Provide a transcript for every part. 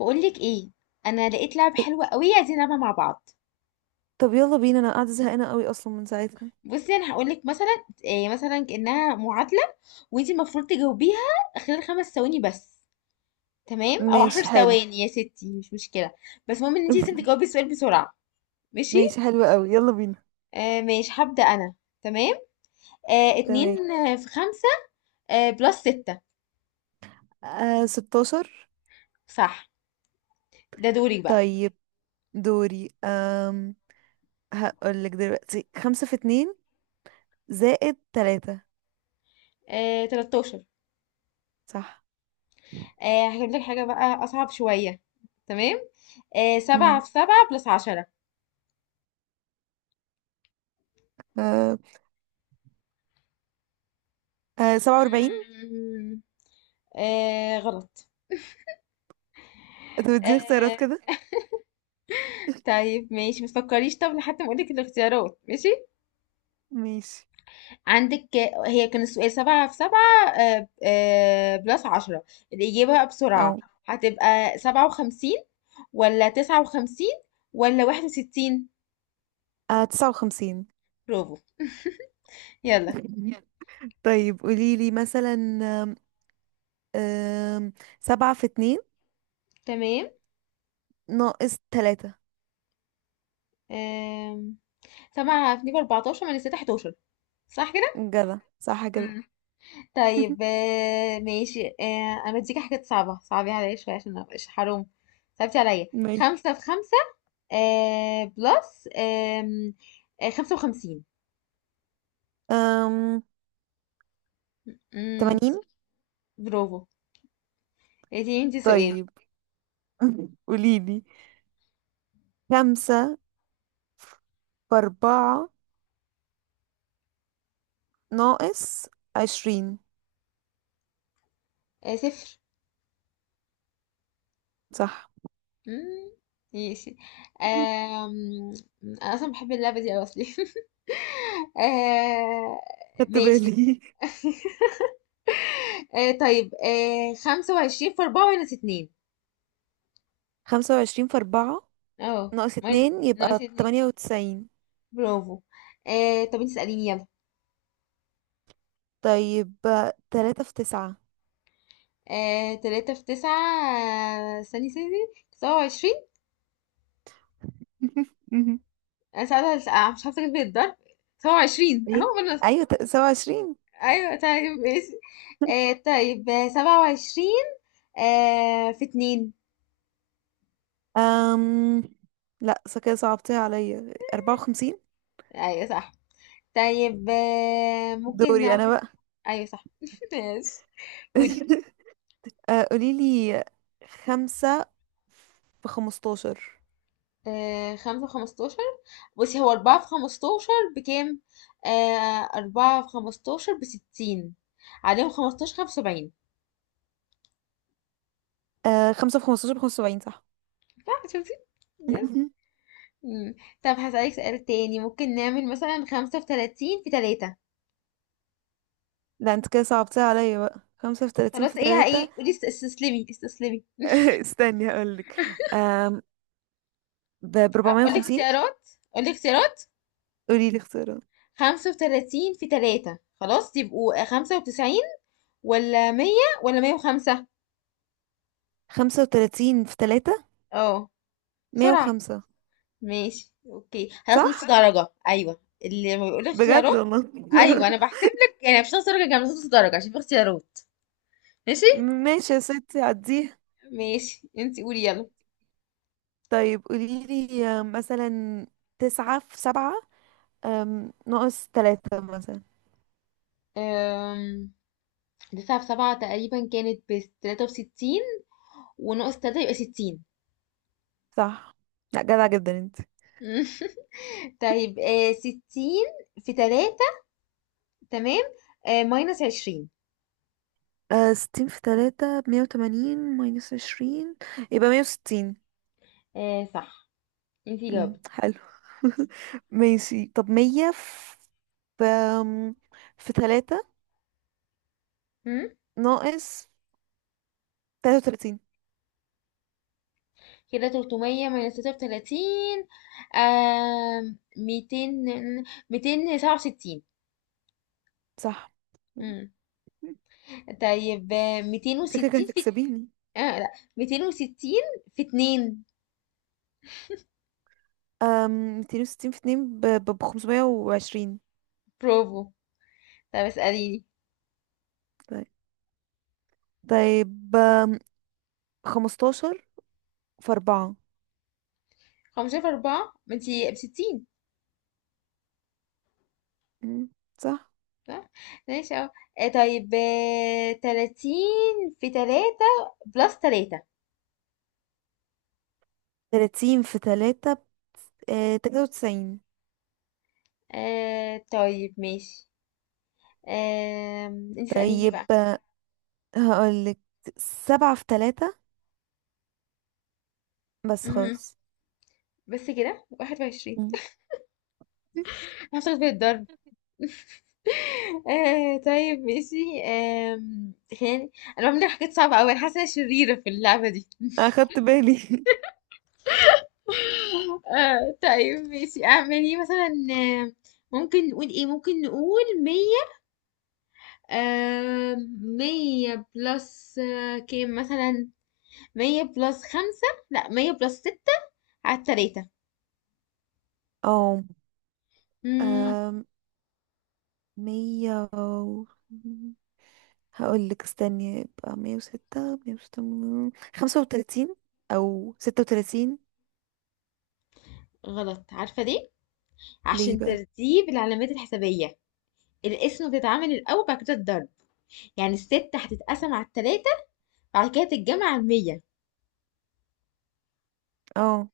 بقولك ايه؟ انا لقيت لعبه إيه، حلوه قوي عايزين نلعبها مع بعض. طب يلا بينا، انا قاعده زهقانه قوي اصلا من ساعتها. بصي انا هقولك مثلا إيه، مثلا كانها معادله، وانتي المفروض تجاوبيها خلال 5 ثواني بس. تمام، او عشر ماشي حلو. ثواني يا ستي مش مشكله. بس المهم ان انتي لازم تجاوبي السؤال بسرعه. ماشي. ماشي حلو قوي، يلا بينا. ماشي، هبدا انا. تمام. اتنين تمام. في خمسة. بلس ستة. آه، 16. صح. ده دوري بقى. طيب، دوري. هقول لك دلوقتي، خمسة في اتنين زائد تلاتة. 13. صح. هجيب لك حاجة بقى أصعب شوية. تمام. سبعة امم في سبعة بلس آه 47. 10. غلط. طب اديني اختيارات آه كده. طيب ماشي، ما تفكريش، طب لحد ما اقولك الاختيارات، ماشي. ماشي. عندك، هي كان السؤال سبعة في سبعة بلس عشرة. الإجابة بقى بسرعة. أو. هتبقى 57، ولا 59، ولا 61. 59. برافو. يلا. طيب قولي لي مثلا. آم، آم، سبعة في اتنين تمام. ناقص تلاتة. آم، سبعة في اتنين بأربعتاشر، من الستة 11. صح كده؟ جدع، صح كده. طيب آه، ماشي آه، انا اديكي حاجات صعبة، صعبي عليا شوية عشان ما ابقاش حرام. صعبتي عليا. ماشي. خمسة في خمسة بلس آم، آه، 55. أم... مم، 80. برافو. اديني انتي سؤال. طيب. قوليلي، خمسة في أربعة ناقص 20. صفر. صح. مم، ماشي. آم، انا اصلا بحب اللعبة دي اوي اصلي. آه، خدت ماشي. بالي. طيب، 25 في اربعة ماينس اتنين. 25 في أربعة اه ناقص ماين- اتنين ناقص يبقى اتنين. 98. برافو. طب انت اسأليني يلا. طيب، تلاتة في تسعة. تلاتة في تسعة. استني استني، 27. انا ساعتها مش عارفة اجيب الضرب. 27 ايه. اهو خلاص. أيوة، 27. ايوه طيب ماشي. طيب 27 في اتنين. أم... لا، صح كده، صعبتيها عليا 54. ايوه صح. طيب ممكن دوري أنا نعمل. بقى. ايوه صح. ماشي. قولي. قوليلي، خمسة في 15. 75. بصي، هو أربعة في 15 بكام؟ أربعة في خمستاشر بستين، عليهم 15، 75. آه، خمسة في خمستاشر بخمسة وسبعين، صح. صح، شفتي؟ يس. مم. طب هسألك سؤال تاني، ممكن نعمل مثلا خمسة في 30 في تلاتة. لا انت كده صعبتها عليا بقى، خمسة في 30 خلاص، في ايه تلاتة. ايه، قولي استسلمي استسلمي. استني هقولك. آم، بربعمية اقول لك وخمسين. اختيارات، اقول لك اختيارات. قولي لي اختيارات. 35 في تلاتة خلاص، يبقوا 95، ولا 100، ولا 105. 35 في تلاتة، اه. مية بسرعة. وخمسة ماشي اوكي، خلاص نص صح؟ درجة، ايوه اللي ما بيقولك بجد اختيارات. والله. ايوه، انا بحسب لك، يعني مش نص درجة جامد، نص درجة عشان في اختيارات. ماشي. ماشي يا ستي، عديها. ماشي، انتي قولي يلا. طيب قولي لي مثلا، تسعة في سبعة ناقص تلاتة مثلا. أم... تسعة في سبعة تقريبا كانت بتلاتة وستين، وناقص تلاتة يبقى 60. صح. لا، جدع جدا انت. طيب، 60 في تلاتة. تمام. ماينس 20. 60 في تلاتة بمية وتمانين ماينس عشرين، يبقى 160. صح، انتي جاوبتي. حلو. ماشي، طب مية في أم، في تلاتة مم؟ ناقص تلاتة وتلاتين. كده 300 ماينس 33. 200، 267. صح. امم طيب، شكلك 260 في... هتكسبيني. اه لا، 260 في 2. أم، 260 في اتنين بخمسمية وعشرين. برافو. طب اسأليني. طيب. طيب. 15 في أربعة. 15 في 4 ما انتي ب 60. مم، صح. صح، ماشي اهو. طيب، 30 في 3 بلس 3. 30 في تلاتة 93. طيب ماشي. آه انت اسأليني طيب، بقى. هقولك سبعة في تلاتة بس مهم. خلاص. بس كده 21. مم. هاخد في الضرب. طيب ماشي. آه خلينا، انا بعمل حاجات صعبة اوي، انا حاسة إن أنا شريرة في اللعبة دي. أخدت بالي. طيب ماشي، اعملي مثلا، ممكن نقول ايه، ممكن نقول مية. آه مية بلس كام مثلا. مية بلس خمسة، لا مية بلس ستة على التلاتة. مم اه، مية و... هقول لك استني، يبقى 106، 106. 35 أو 36. غلط، عارفة ليه؟ ليه عشان بقى. ترتيب العلامات الحسابية. القسمة بتتعمل الأول، بعد كده الضرب. يعني الستة هتتقسم على التلاتة، بعد كده تتجمع على المية. اه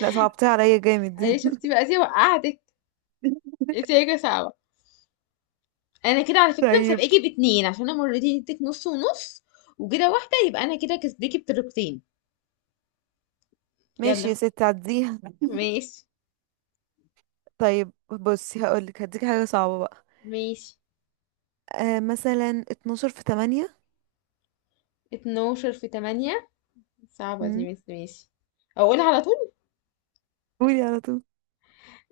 لا، صعبتها عليا جامد. أيوة، شفتي بقى، دي وقعتك. انتي راجلة صعبة. أنا كده على فكرة طيب مسابقاكِ باتنين، عشان أنا مرّتين اديتِك نُص ونُص، وكده واحدة يبقى أنا كده كسباكِ بطريقتين. ماشي يالّا. يا ستي، عديها. ماشي، طيب بصي هقولك، هديك حاجة صعبة بقى. ماشي، مثلا 12 في تمانية. 12 في 8. صعبة مم، دي بس ماشي. أقولها على طول؟ قولي على طول.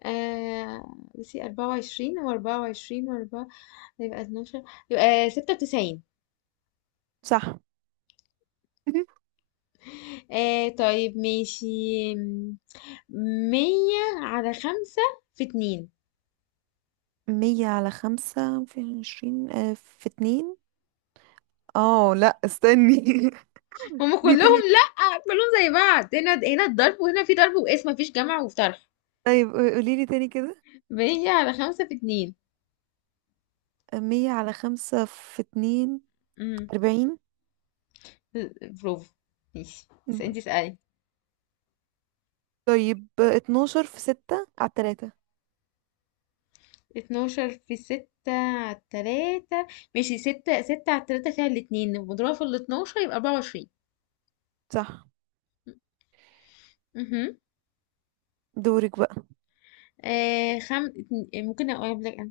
آآ بُصّي، 24 و24 وأربعة وعشرين وأربعة، يبقى 12، يبقى 96. صح. طيب ماشي. آمم 100 على 5 في 2. مية على خمسة في 20 في اتنين. اه لا، استني. هُم دي كلّهم تاني. لأ، كلّهم زي بعض، هنا هنا الضرب، وهنا في ضرب وقِسْم، ما فيش جمع وطرح. طيب قوليلي تاني كده، بقية على خمسة في اتنين. مية على خمسة في اتنين. امم، 40. برافو. ماشي، بس مم. انتي اسألي. طيب، 12 في ستة على التلاتة. اتناشر في ستة على التلاتة. ماشي، ستة ستة على التلاتة فيها الاتنين، مضروبة في الاتناشر يبقى 24. صح. امم دورك بقى. ممكن اقول لك انا،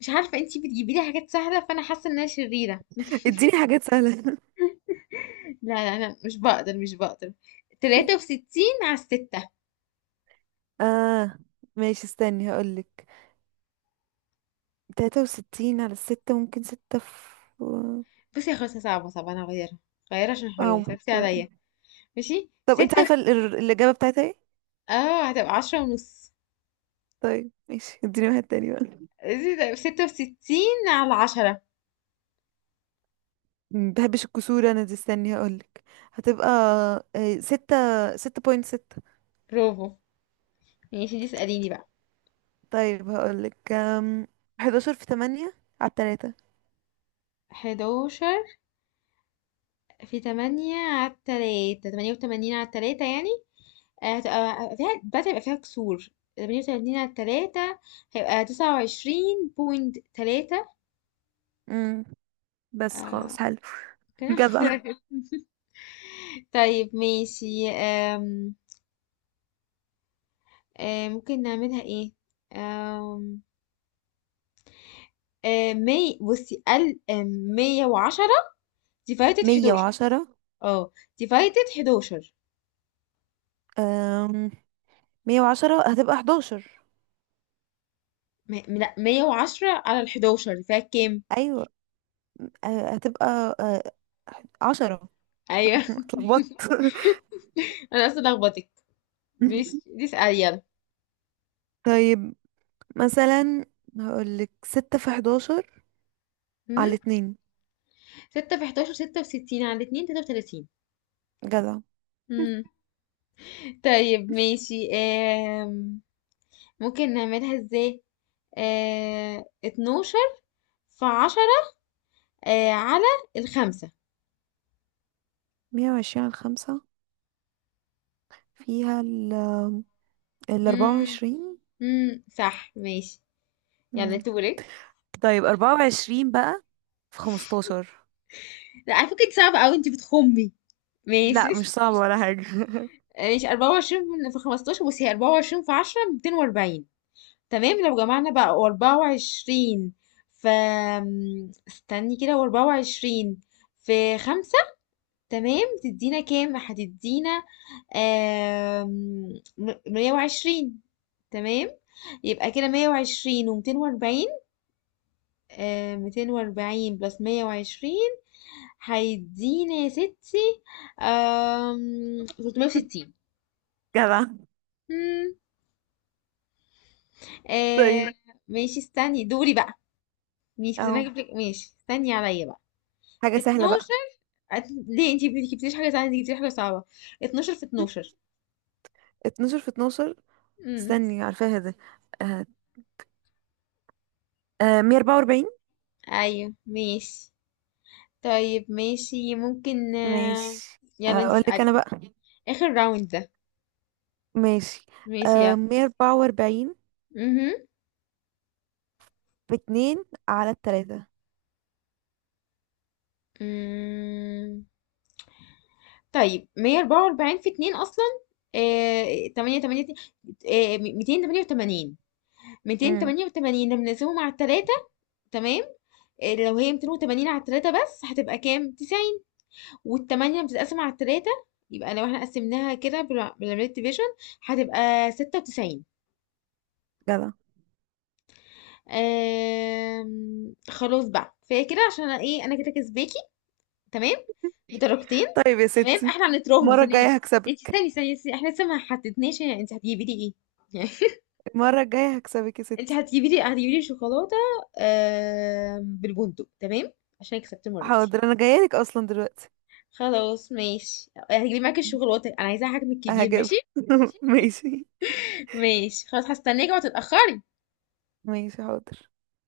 مش عارفة انتي بتجيبي لي حاجات سهلة، فانا حاسة ان انا شريرة. اديني حاجات سهلة. لا لا لا، مش بقدر مش بقدر. تلاتة وستين على الستة. اه ماشي، استني هقولك، 63 على الستة، ممكن ستة في. بصي يا خلاص، صعبة صعبة، انا هغيرها، غيرها عشان حرام اه صعبتي عليا. ماشي، طب انت عارفة الإجابة بتاعتها ايه؟ اه، هتبقى 10 ونص. طيب ماشي، اديني واحد تاني بقى. 66 على 10. مبحبش الكسور انا دي، استني هقولك، هتبقى آه، ستة ستة بوينت ستة. برافو. ماشي، دي اسأليني بقى. طيب هقولك 11 في تمانية على التلاتة. حداشر في تمانية على التلاتة، 88 على التلاتة يعني. هتبقى فيها بدأ، يبقى فيها كسور. تمانية وتمانين على التلاتة، هيبقى 29 بوينت تلاتة. بس آه، خلاص حلو. كده. جدع. طيب ماشي، آم، آم، ممكن نعملها ايه، آم، آم، مي بصي ال آم، 110 ديفايتد مية حداشر. وعشرة اه، ديفايتد حداشر. أم... 110 هتبقى 11. لا، 110 على ال 11 فيها كام؟ أيوة، هتبقى آه، 10. ايوه. اتلخبطت. انا اصلا لخبطك. ماشي، دي اسأل يلا. طيب مثلا هقولك، ستة في 11 هم؟ على اتنين. 6 في 11 66 على الاتنين 33. جدع. هم. طيب ماشي، ممكن نعملها ازاي. 12 في 10 على الخمسة. 120 على خمسة، فيها ال أربعة هم. وعشرين هم، صح ماشي. يلا مم. دورك. طيب 24 بقى في 15. لا، على فكرة دي صعبة قوي، انت بتخمي. ماشي. لا مش صعبة ولا حاجة. ماشي، 24 في 15. بصي، هي 24 في 10 240، تمام. لو جمعنا بقى وأربعة وعشرين في... استني كده، وأربعة وعشرين في خمسة، تمام، تدينا كام؟ هتدينا آم، 120. تمام. يبقى كده 120 ومتين وأربعين. 240 بلس 120، هيدينا يا ستي 360. جدع. مم. طيب آه ماشي، استني، دوري بقى. ماشي بس انا اهو، هجيب لك. ماشي استني عليا بقى. حاجة سهلة بقى. 12 ليه انتي ما جبتيليش حاجة سهلة، انتي جبتيلي حاجة صعبة. 12 في 12. 12 في 12. امم. استني عارفاها ده. آه. 144. ايوه ماشي. طيب ماشي ممكن، ماشي يلا انتي أقول لك اسألي. أنا بقى. اخر راوند ده. ماشي ماشي يلا. 144 مهم. باتنين على التلاتة. مم. طيب، 144 في 2 اصلا 8 8، 288. امم 288 لما نقسمه مع التلاتة. تمام. لو هي 280 على التلاتة بس، هتبقى كام؟ 90. والتمانية بتتقسم على التلاتة. يبقى لو احنا قسمناها كده بالعملية ديفيجن، هتبقى 96. جدع. خلاص بقى، فهي كده عشان انا ايه، انا كده كسباكي. تمام، بدرجتين. طيب يا تمام، ستي، احنا هنتراهن المرة ثانية. الجاية انت هكسبك. استني ثانية، استني، احنا لسه ما حددناش يعني انت هتجيبي لي ايه. يعني، المرة الجاية هكسبك يا انت ستي. هتجيبي لي شوكولاتة، بالبندق، تمام، عشان كسبت المرة دي. حاضر أنا جايلك أصلا دلوقتي. خلاص ماشي، هتجيبي معاكي الشوكولاتة، انا عايزاها حجم كبير، ماشي. هجيبها. ماشي. ماشي خلاص، هستناكي ما تتأخري. ماشي حاضر.